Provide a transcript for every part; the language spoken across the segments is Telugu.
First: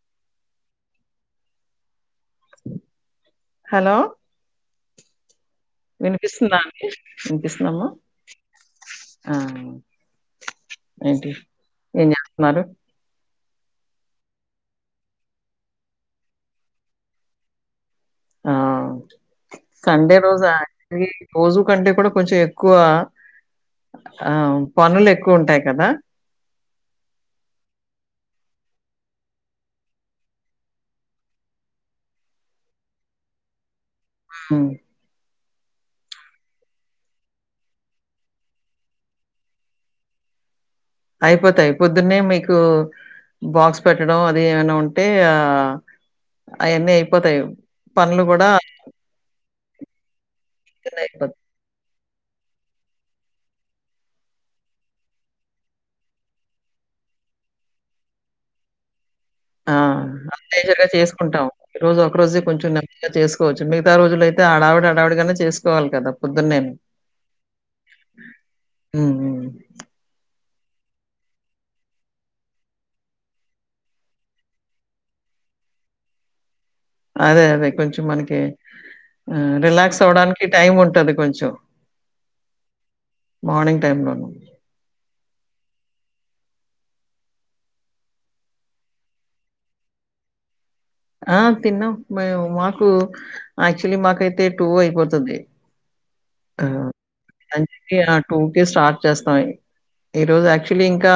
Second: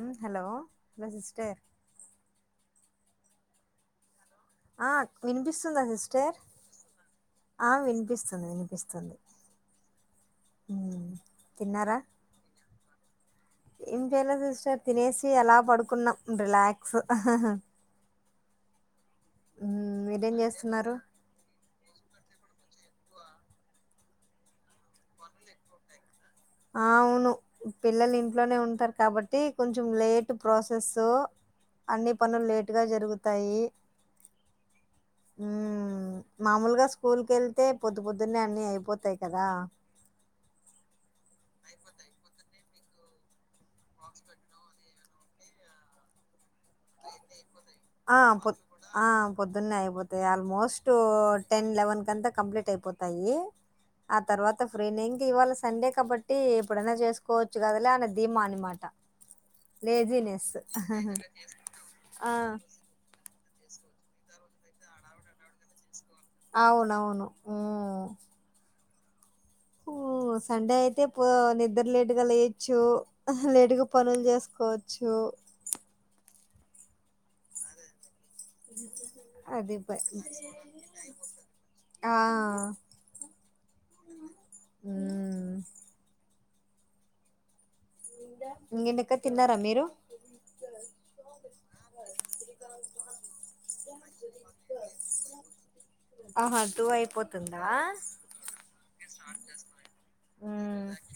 హలో హలో సిస్టర్ హలో ఆ వినిపిస్తుందా సిస్టర్ వినిపిస్తుందా అండి ఆ వినిపిస్తుందమ్మా వినిపిస్తుంది వినిపిస్తుంది ఆ ఏంటి తిన్నారా ఏం చేస్తున్నారు ఏం చేయలే సిస్టర్ తినేసి అలా పడుకున్నాం రిలాక్స్ ఆ హ్మ్. సండే మీరేం జేస్తున్నారు? రోజాఆకి రోజు కంటే కూడా కొంచెం ఎ ఎక్కువ ఆ పనులు ఎక్కువ ఉంటాయి కదా అవును పిల్లలు ఇంట్లోనే ఉంటరు కాబట్టి కొంచెం లేటు ప్రాసెస్ అన్నీ పనులు లేటుగా జరుగుతాయి ఉ ఉ మామూలుగ స్కూల్ కేళ్తే పొద్దు పొద్దునే అన్ని అయిపోతయి కదా అయిపోతయి పోద్దునే మీకు బాక్స్ పెట్టడం అది ఏమైనా ఉం అంటే ఆ ఆ అయి అన్నీ అయిపోతయి ఆ పనులు గుడ పొద్ ఆ పొద్దున్నే అయిపోత్ ఇక ఆల్మోస్ట్ టెన్ లెవన్ కంత కంప్లీట్ అయిపోతాయి ఆ తర్వాత ఫ్రీ నెంటి ఇవాళ సండే కాబట్టి ఎప్పుడన్నా చేసుకోవచ్చు కదలే అనే ధీమ అనమాట లేజినెస్ టవ్ ఈ రోజు ఒక రోజే కొంచెము నెమ్మదిగా చేసుకు కోచ్చు మిగితా రోజుల అయితే ఆడవిడి హడావిడిగా నే చేసుకోవాలి గదా అవునవును ఊ ఉ ఊ ఊ సండే అయితే పో నిద్ర లేట్ గ లేయొచ్చు లేటుగ పనులు చేసుకోవచ్చు అదె అదె కొంచెం మనకి ఎ అది ప రిలాక్స్ అవ్వడానికి టైం ఉంటది కొంచెం ఆ మార్నింగ్ టైమ్ లోను మ్ ఇంకెటక్క తిన్నార మీరు ఆ తిన్నాం మము మాకు యాక్చువల్లీ మాకైతే టూ అయిపోతుంది ఆహా ఆ టూ అయిపోతుందా? అందుకే టూ కె స్టార్ట్ చేస్తాం ఈరోోజు యాక్చువల్లీ మ్ ఇంకా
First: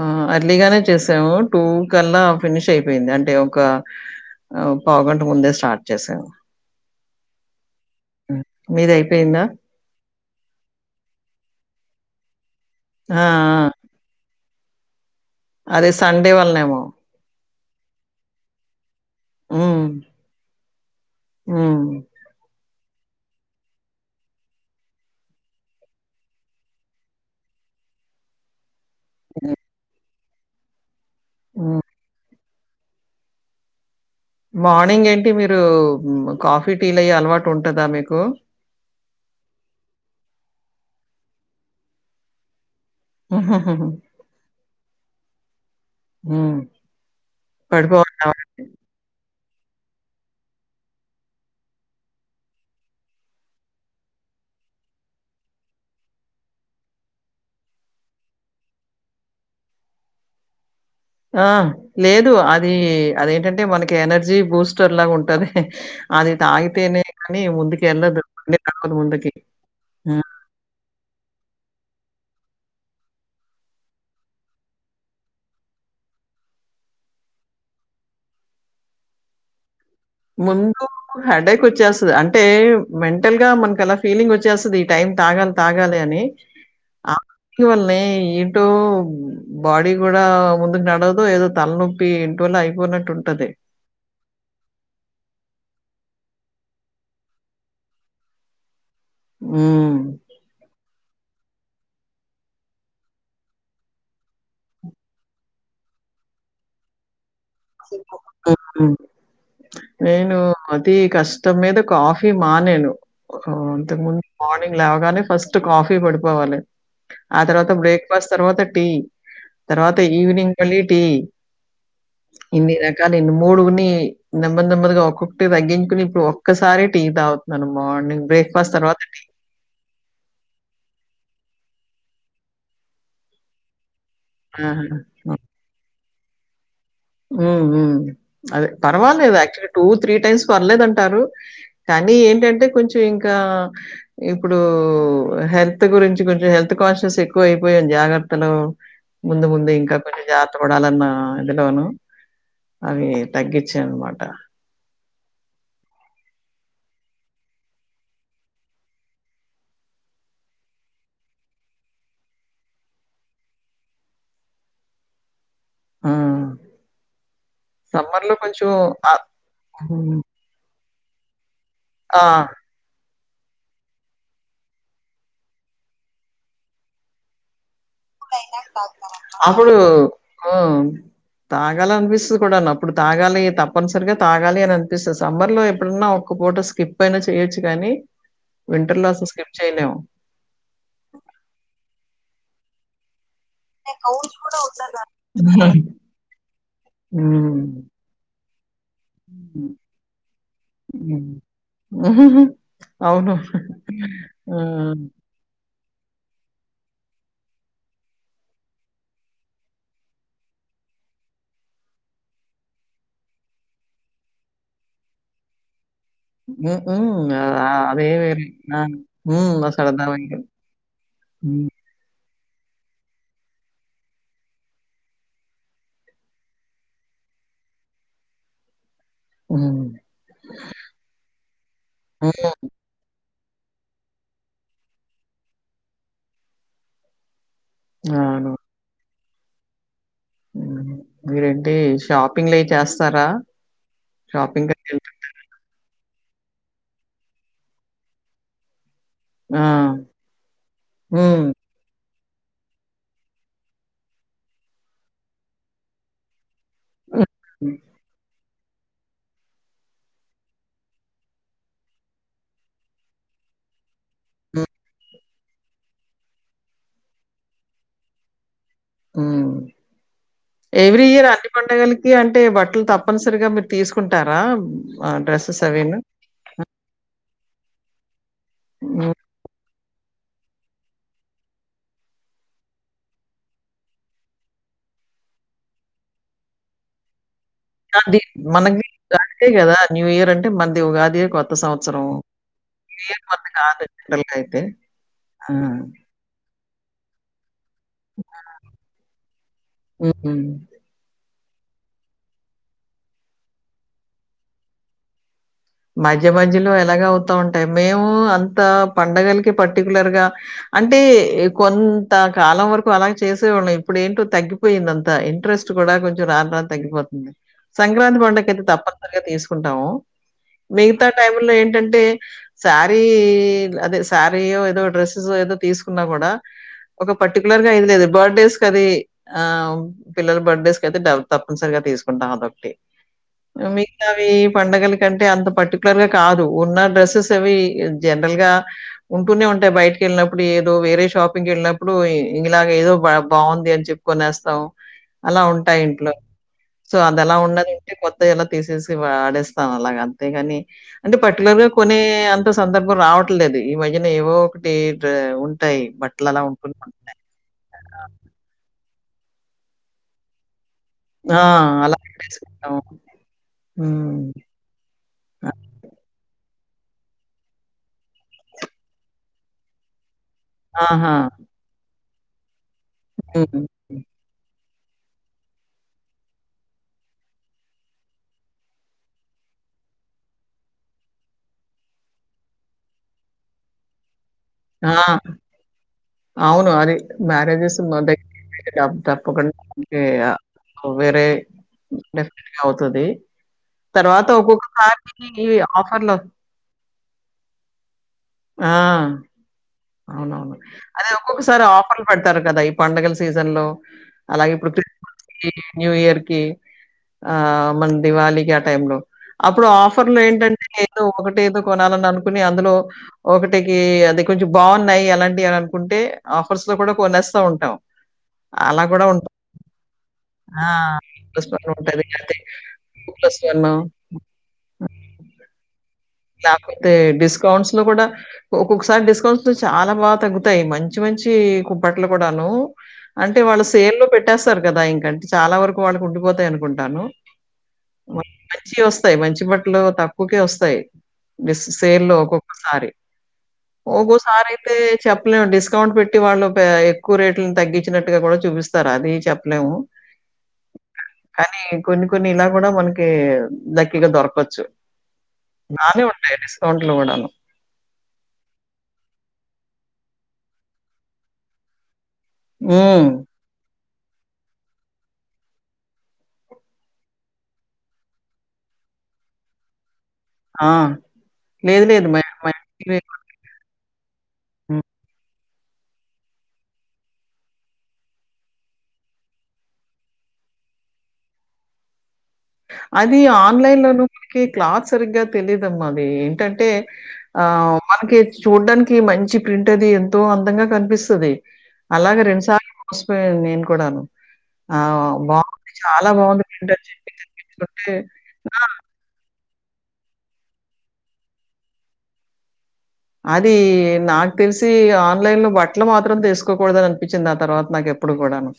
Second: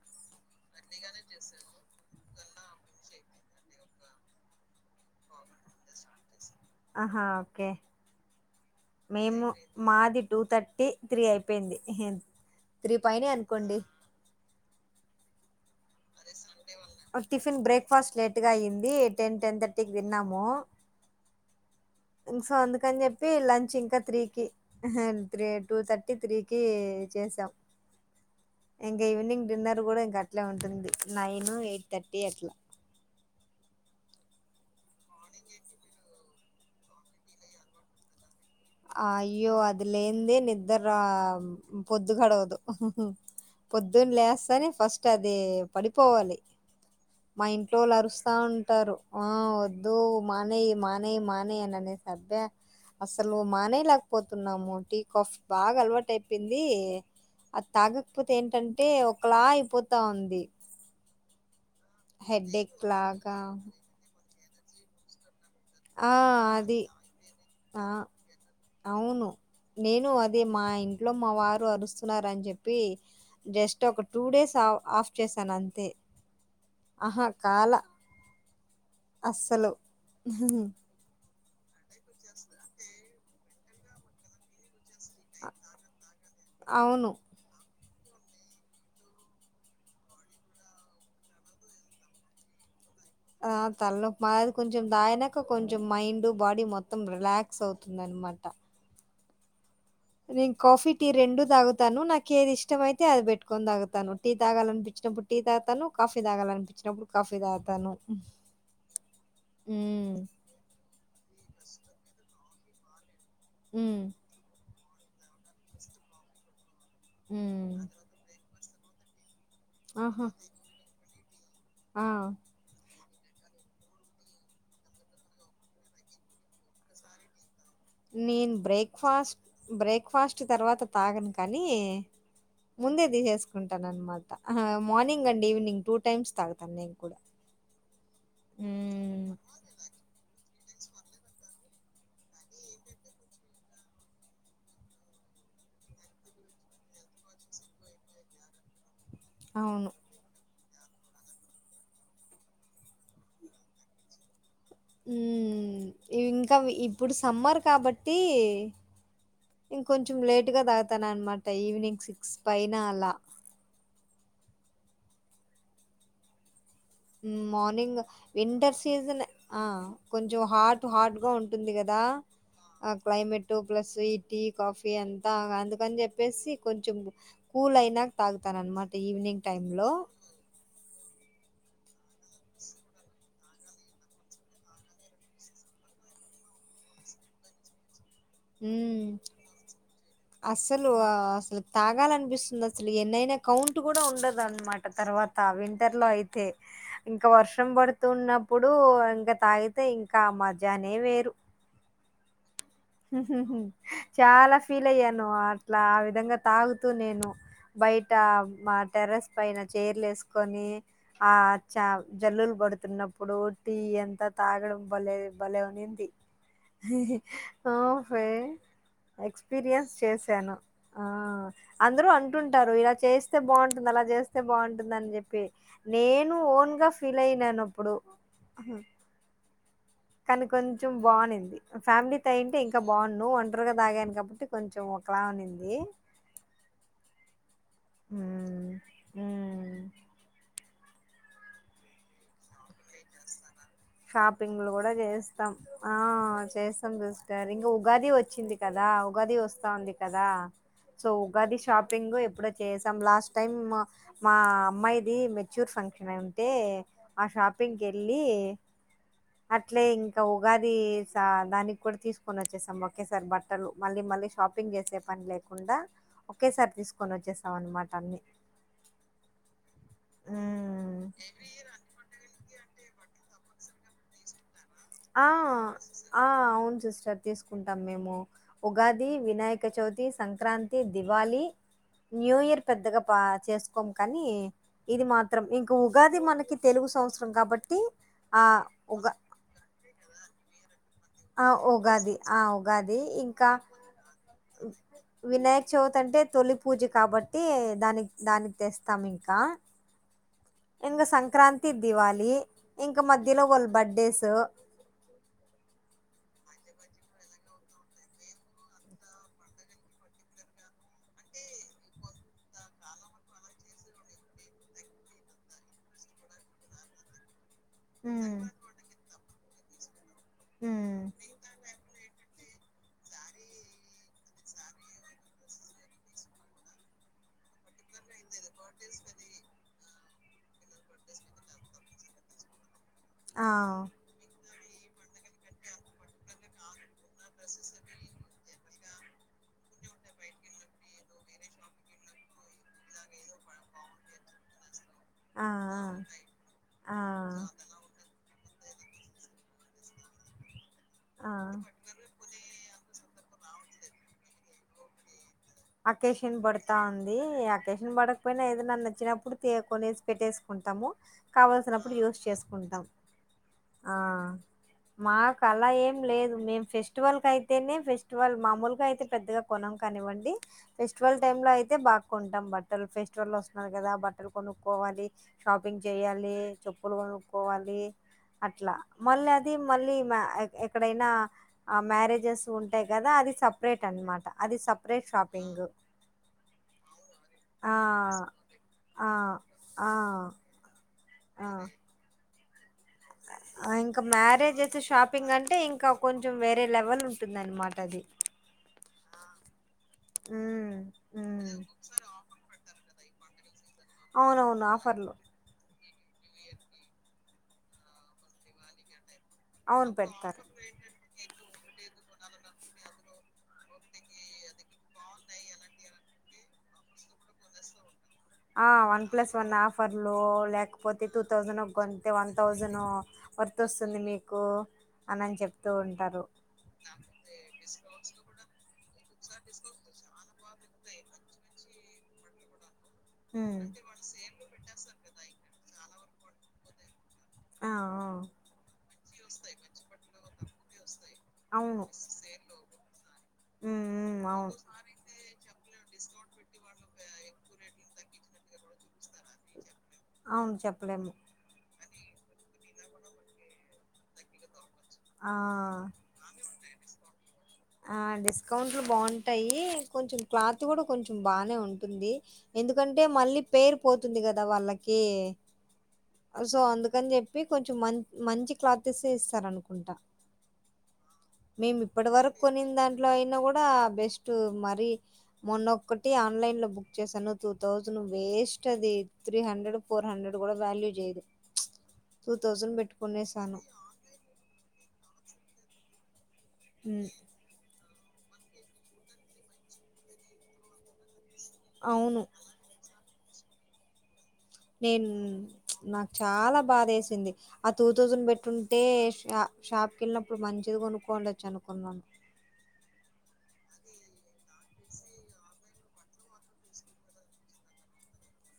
ఆ అర్లీగానే చేసాము టూ కల్ల ఫినిష్ అయిపోయింది అంటే ఒక పావుగంట ముందే స్టార్ట్ చేశాను ఆహా ఓకె మీదయిపోయిందా? మేము మాది టూ థర్టీ త్రీ అయిపోయింది హె త్రి ఆ! ఆ! పైనె అనుకోండి అరెస్ సండే వల్లనేమో టిఫిన్ బ్రేక్ఫాస్ట్ లేట్ గా అయి్యంది టెన్ టెన్ తర్టీీకి తిన్నాము ఉ ఇన్నిసార్లు అందుకని చెప్పి లంచ్ ఇంకా త్రీకి త్రీ టూ థర్టీ త్రీకి చేసాం ఎంగ ఈవినింగ్ హ్మ్. డిన్నర్ కూడా ఇ క ఇట్ల ఉంటుంది నైన్ హ్మ్. ఎయిట్ థర్టీ అట్లా మార్నింగ్ ఏంటి మీరు మ్ కాఫీ టీ లయ్యీ అలవాటు ఉంటుందా మీకు అయ్యో అది లేనిదే నిద్దర పొద్దు గడవదు మ్ హు హుహుహుహు. పొద్దున్న లేస్తానే ఫస్ట్ అది పడిపోవాలి హ్మ్. మా ఇంట్లో వాళ్ళు పడిపోవడం అరుస్తా ఉంటారు ఆ వ వద్దూ మానేయ్ మానేయ్ మానేయ్ అననేసి అబ్బే అస్సలు మానేలేకపోతున్నాము టీ కాఫ్ బాగా అలవాటు అయిపోయింది అది తాగకపోతే ఏంటంటే ఒకలా అయిపోతా ఉంది ఆ లేదు అది హెడ్డేక్ లాగా. అదేంటంటే మనకి ఎనర్జీ బూస్టర్ లాగా ఉంటాది అది తాగితేనే కానీ ముందుకి ఆ! వెళ్ళదు బండి కదలదు అవును. ముందుకి నేను అదే మా ఇంట్లో మా వారు అరుస్తున్నారని చెప్పి జస్ట్ ఒక టూ డేస్ ఆఫ్ చేశాను అంతే ఆహా కాల అస్సలు ముందు హెడ్డేక్ వచ్చేస్తది అంటే మెం టల్గా మనకి అలా ఫీలింగ్ వచ్చేస్తది టైం అ తాగాలి తాగాలి అని అవును. అ ఫీల్ వల్ ల్లే ఇటు బాడీ కూడా ముందుకు నడవదు ఏదో తలనొప్పి ఎంటోలా అయిపోయినట్టు ఆ తలనొప్పి మాదిరి కొంచెం దాగిన ఇంక కొంచెం మైండ్ బాడీ మొత్తం రిలాక్స్ అవుతుందనమాట హుమ్ మీ కాఫీ టీ రెండు తాగుతాను నాకు ఏది ఇష్టమ అయితే అది పెట్టుకొని తాగును టీ తాగాలనిపించినప్పుడు టీ తాగుతాను కాఫీ తాగాలనిపించినప్పుడు కాఫీ తాగుతాను [unintelligible] హ్మ్ నేను అతి కష్టం మీద కాఫీ మానేేను ఆ హ్మ్ ఇంతకముందు మార్నింగ్ లేవగానే ఫస్ట్ కాఫీ పడిపోవాలి ఆ తర్వాత హ్మ్ బ్రేక్ఫాస్ట్ తర్వాత టీ తర్వాత ఆహా! ఈవినింగ్ మళ్లీ టీ ఆ! ఇన్ని రకాల కానీ మూడుని నెమ్మది నెమ్మదిగా ఒక్కొక్కటి తగ్గించుని ఇప్పుడు ఒక్కసారె టీ తాగుతు నేను బ్రేక్ఫాస్ట్ బ్రేక్ఫాస్ట్ తర్వాత తాగను కానీ నీ ముందే తీసేసుకుంటానన్నమాట అ. హ. ఆహా! మార్నింగ్ అండి ఈవనింగ్ టూ టు టైమ్స్ తాగుతాను నేను కూడా. ఉమ్ ఉమ్ అదే హ్మ్. పర్వాలేదు యాక్చువల్ టూ త్రీ టైమ్స్ పర్లేదుంటారు కానీ ఏంటంటే కొంచెం ఇంకా ఇప్పుడు హెల్త్ గురించి కొంచెం హెల్త్ కాన్షియస్ ఎక్కువ అయిపోయాం జాగ్రత్తలు ముందు ముందు అవును. ఇంకా కొన్ని జా పడాలన్న ఎందులోను అవి తగ్గించాయనమాట ఉమ్ ఇవి ఇంక ఇప్పుడు సమ్మర్ కాబట్టి ఇంకొంచెం లేటుగా తాగుతాన్న అనమాట ఈవినింగ్ సిక్స్ పైన అలా మ్ మార్నింగ్ వింటర్ సీజన్ ఆహ్, ఆ హ్మ్. కొంచం హట్ హార్డ్ గా ఉం ఉంటుంది కదా ఆ! అప్ క్లైమేట్ ప్లస్ ఈ టీ కాఫీ అంతా అందుకని చెప్పేసి కొంచెం కూల్ అయ్ అప్పుడు ఉమ్ త తాగాల అనిపిస్తుంది కూడా అప్పుడు తాగాలి తప్పనిసరిగా తాగాలి అని అనిపిస్తది సమ్మర్ లో ఎప్పుడన్నా ఒక్క ఫోటో స్కిప్ అయినా చేయొచ్చు కాని ఉమ్ అసలు అసలు తాగాలనిపిస్ ఉంది అసలు ఎన్నైనా కౌంట్ కూడా ఉండదు అనమాట తర్వాత వింటర్ లో అయితే ఇంకా వర్షం హ్మ్. పడుతున్న ఇప్పుడు ఇంక హ్మ్. తాగితే ఇంకా మజానే వేరు ఆహహ చాలా ఫీల్ అయ్యాను ఆ ట్లా ఆ విధంగా తాగుతూ నేను బయట మా టెర్రస్ పైన చైర్లు వేసుకొని ఆ చ జల్లులు పడుతున్నప్పుడు టీ ఎంత తాగడం బలే బలే ఉన్నింది ఉమ్ ఉ ఆ ఆ అదే వేరు ఆ ఉమ్ ఆ ఎక్స్‌పీరియన్స్ సరదా వేరు చేశాను. ఆ! ఉమ్ అందరూ అంటుంటారు ఇలా చేస్తే బాగుంటుంది అలా చేస్తే బాగుంటుందని చెప్పి నేను ఓన్ గా ఫీల్ అయినాను అప్పుడు హ్మ్. కానీ కొంచెం బాగునింది ఫ్యామిలీ తో హ్మ్. అయింటే ఇంకా బాగున్ను అ తిరగ తాగాను కాబట్టి కొంచెం ఒకలా ఉన్నింది ఆను ఉమ్ ఉమ్ మీరేంటి షాపింగ్ లయి చేస్ షాపింగ్లు కూడా చేస్తాం ఆ చేస్తాం గా సిస్టర్ ఇంకా ఉగాది వచ్చింది కదా ఉగాది ఆ! వస్తాంది కదా సో హ్మ్. ఉగాది షాపింగ్ అప్పుడే చేసాం లాస్ట్ టైం మ-మా అమ్మాయిది మెచ్యూర్ ఫంక్షన్ ఉంటే ఆ హ్మ్. షాపింగ్ మళ్ళీ అట్లే ఇంకా ఉగాది దానికి కూడా తీసుకొని వచ్చేసాం ఒకేసారి బట్టలు మళ్ళీ మళ్ళీ హ్మ్. షాపింగ్ చేసే పని లేకుండా ఒకేసారి తీసుకొని వచ్చేసాం అన్నమాట అన్ని ఉ ఎవ్రీ ఇయర్ అన్ని పండుగలకి అంటే బట్ టలు తప్పనిసరిగా మీరు తీసుకుంటారా ఆహ్, ఆ డ్రెసెస్ అవిను? ఆ అవును సిస్టర్ తీసుకుంటాం మేము ఉగాది హ్మ్. వినాయక చవితి సంక్రాంతి, దివాళి న్యూ ఇయర్ పెద్దగా బా చేసుకోము కానీ ఇది మాత్రం ఇంకా ఉగాది మనకి తెలుగు సంవత్సరం కాబ నాది మనకి గంతే కదా న్యూ ఇయర్ అంటే మంది ఉగా ఆ ఉగాది ఆ ఉగాది ఇయర్ ఇంకా మనది కాదు జనరల్‌గా అయితే. వినాయక్ ఆ! చవితి అంటే తొలి పూజ కాబట్టి దానికి దానికి తెస్తాం ఇంకా హ్మ్. ఇంగ సంక్రా తి దివాలి ఇంక మధ్యలో వాళ్ళు బర్త్డేస్ మధ్య మధ్యలో ఎలాగ అవుతా ఉంటాయి మేము అంత పండగలకి పర్టికులర్ గా అంటే కొంత కాలం వరకు అలాగ చేసేవాళ్ళం ఇప్పుడు ఏంటో తగ్గిపోయింది అంత ఇంట్రెస్ట్ కూడా కొంచెం రాని రా తగ్గిపోతుంది సంక్రాంతి హ్మ్. పండగకైయితే తప్పనిసరిగా తీసు కుంటాము మిగతా హ్మ్. టైములో ఏంటంటే శారీ అదే శారీయో ఏదో డ్రెస్సెస్ ఏదో తీసుకున్నా కూడా ఒక పర్టికులర్ గా ఇది లేదు బర్త్ డేస్ క అది ఆ పిల్లల బర్త్డేస్ క అయితే డబ తప్పనిసరిగా తీసుకుంటాం అదొకటి ఆ! ఉ మిగతావి పండగలు కంటే అంత పర్టికులర్ గా కాదు ఉన్న డ్రెస్సెస్ అవి జనరల్ గా ఉంటూనే ఉంటాయి బయటకి వెళ్ళినప్పుడు ఏదో వేరే షాపింగ్ వెళ్ళినప్పుడు ఇంగ ఇలాగే ఏదో బాగుంది అని చెప్పుకొనేస్తాం అలా ఆ! ఉంటాయి ఆ! ఇంట్లో ఆ సో అది ఎలా ఉన్నది అంటే మో దా అలా తీసేసి వాడేస్ ఆ అలా అంతే కానీ అంటే ఆ పర్టికులర్ గా కొనే అంత సందర్ రావట్లేదు ఈ మధ్య ఏవో ఒకటి డా ఉ అకేషన్ పడతా ఉంది అకేషన్ పడకపోయినా ఏద నన్న వచ్చినప్పుడు తీయకునేసి పెట్టేసుకుంటాము ఆ! కావల్సినప్పుడు అలా యూస్ పెట్టేసుకుంటాం. చేసుకుంటాం ఆ హ్మ్. మాకు అలా ఏం లేదు మేము ఫెస్టివల్ కయితేనే ఫెస్టివల్ మామూలుగా అయితే పెద్దగా కొనం కానివ్వండి ఆహా! ఫెస్టివల్ టైమ్ లో అయితే బా కుంటం బ తల్ ఫెస్టివల్ హ్మ్. వస్తున్నారు కదా హ్మ్. బట్టలు కొను కొనుక్కోవాలి షాపింగ్ చేయాలి చెప్పులు కొనుక్కోవాలి అట్లా మళ్ళీ అది మళ్ళీ ఎక్కడైనా మ్యారేజ్ ఉంటాయి కదా అది సపరేట్ అనమాట అది సపరేట్ ఆ! షాప్ అవును అది ఆ మ్యారేజెస్ డిఫరెంట్ చెయ్యాలి ఆ ఆ తప్పకుండా వేరే ఆ చెప్పు ఇంకా మ్యారేజెస్ ఒక్కొక్కసారి షాపింగ్ ఈ అంటే ఇంకా ఆఫర్‌లో కొంచెం వేరే లెవెల్ ఉంటుంది అన్నమాట అది ఆ! అవునవును హ్మ్ అదే హ్మ్ ఒక్కొక్కసారి ఆఫర్లు పడతారు కదా పండుగల సీజన్లో అలాగే అవునవును పృథీ ఆఫర్లు కి న్యూ ఇయర్ కి ఆ మన దీవాలి కి ఆ టైమ్ లో అప్పుడు అవును ఆఫర్లు పెడతారు ఏంటంటే ఏదో ఒకటి ఏదో కొనాలని అనుకుంటారు అనుకొని అందులో ఒకటికి అది కొంచెం బాగున్నాయి అలాంటివి అని అనుకుంటే ఆఫర్స్ లో కూడా కొనేస్తా ఉంటాం అలా వన్ కూడా ఉం ప్లస్ వన్ ఆఫర్లు ఆ! లేకపోతే టూ ప్లస్ థౌజండ్ ఒక ఉంటది. కొంతే వన్ అదే థౌజండ్ వర్త్ వస్తుంది మీకు అని అని చెప్తూ ఉంటారు లేకపోతే డిస్కౌంట్స్ లో కూడా ఒక్కొక్కసారి డిస్కౌంట్స్ లో చాలా బాగా తగ్గుతుంది ఉంటాయి మంచి మంచి కూపన్లు కూడాను అంటే హ్మ్ వాళ్ళు సెల్లో పెట్టేస్తారు కదా ఇంకా చాలా వరకు ఇప్పటికీ ఉండిపోతాయి అనుకుంటున్నాను ఆ ఆ మంచి వస్తాయి మంచి బట్టలు తక్కువకే వస్తాయి వస్తాయి బెస్ట్ అవును సేల్ల్లో ఒక్కొక్కసారి హ్మ్ హ్మ్ ఒక్కోసారి అయితే అవును చెప్పలేము డిస్కౌంట్ పెట్టొచ్చు ఇంటి వాళ్ళు ఎక్కువ రేట్లను తగ్గించినట్టుగా కూడా చూపిస్తారు అది చెప్పలేము అవును చెప్పలేము కానీ కొన్ని కొన్ని ఇలా కూడా మనకి లక్కీగా దొరకచ్చు ఆ అవే ఉంటాయా డిస్కౌంట్ లో తోటలు కూడాను ఆ డిస్కౌంట్లు బాగుంటాయి కొంచెం క్లాత్ కూడా కొంచెం బానే ఉంటుంది ఎందుకంటే హ్మ్. మళ్ళీ పేరు వస్తది కదా పోతుంది కదా వాళ్ళకి సో అందుకని చెప్పి కొంచెం మ మంచి క్లాత్ ఇస్తారు అనుకుంటా ఆ లేదు లేదు మేడం కొన్ని దాంట్లో అయినా కూడా బెస్ట్ నువ్వు హ్మ్. మరి మొన్నొక్కటి ఆన్లైన్లో బుక్ చేశాను టూథౌజంను వేస్ట్ అదీ త్రీ హండ్రెడ్ ఫోర్ హండ్రెడ్ కూడా వాల్యూ చేయదు. టూ థౌజండ్ అదీ పెట్టుకునేసాను ఆన్లైన్లోను దొరికే క్లాత్ సరిగ్గా తెలీదమ్మా అవీ ఏంటంటే ఉమ్, ఆహ్ మనకి చూడ్డానికి మంచి ప్రింట్ అది ఎంతో అందంగా కన్పిస్తది. అవును అలాగే రెండు సార్లు నేన్ కూడను నేను నాకు బాగుంది చాలా ప్రింట్ అని చెప్పి బాధేసింది ఆ టూ తెప్పించుకుంటే థౌజంన్ ఆ! బెట్టుంటే షా షాప్కి ఎళ్ళినప్పుడు మంచిది కొనుక్కో ఉండచ్చు అనుకున్నాను. అది నాకు తెల్సి ఆన్లైన్ లో బట్టలు మాత్రం తీసుకోకూడదని అనిపించింది ఆ తర్వాత నాకు ఎప్పుడు కూడాను.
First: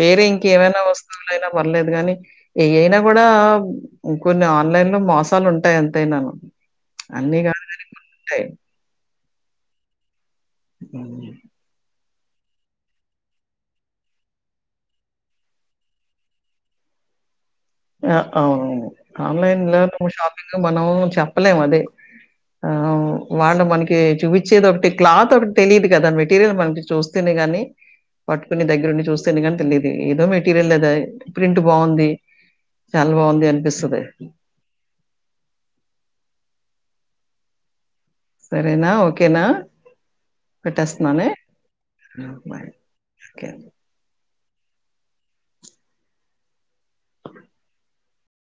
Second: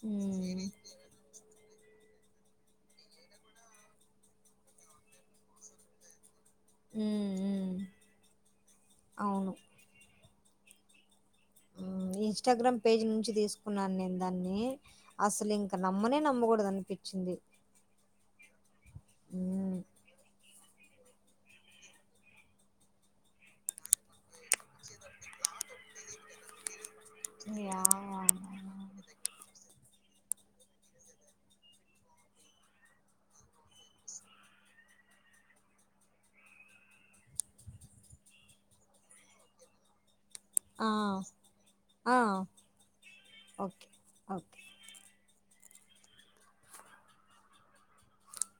వేరే హ్మ్. హ్మ్. ఇంకెవైనా వస్తువులైనా పర్లేదు గానీ ఏయ్ అయినా కూడా కొన్ని ఆన్లైన్ లో మోసాలు ఉంటాయ్ ఎంతైనాను. అన్నీ కాదు హ్మ్. కాని కొన్ని ఉంటాయ్. అవును బాగలేదు ఇన్‌స్టాగ్రామ్ పేజ్ నుంచి దీస్కున్నాన్ నేన్ దాన్ని అస్సలు ఇంక నమ్మనే నమ్మగూడద అనిపించింది. ఆ అవునవును ఆన్లైన్ల నువ్వు ఒ షాప్ మనం చెప్పలేమ్ అదే ఆ వాళ్ళు మనకి చూవించేది ఒకటి క్లాత్ ఒకట్ తెలిదు కదా మెటీరియల్ మనకి చూస్. స్తేనే గాని యాహ్! పట్టుకుని దగ్గరుండి చూస్తేనే కాని తెలిదు ఏదో మెటీరియల్ అదాయ్ ప్రింట్ బావుంది. చాలా బావుంది అనిపిస్తది సరేనా ఓకేనా. ఆ! పెట్టేస్త్నానే ఆ! Bye take care okay. Okay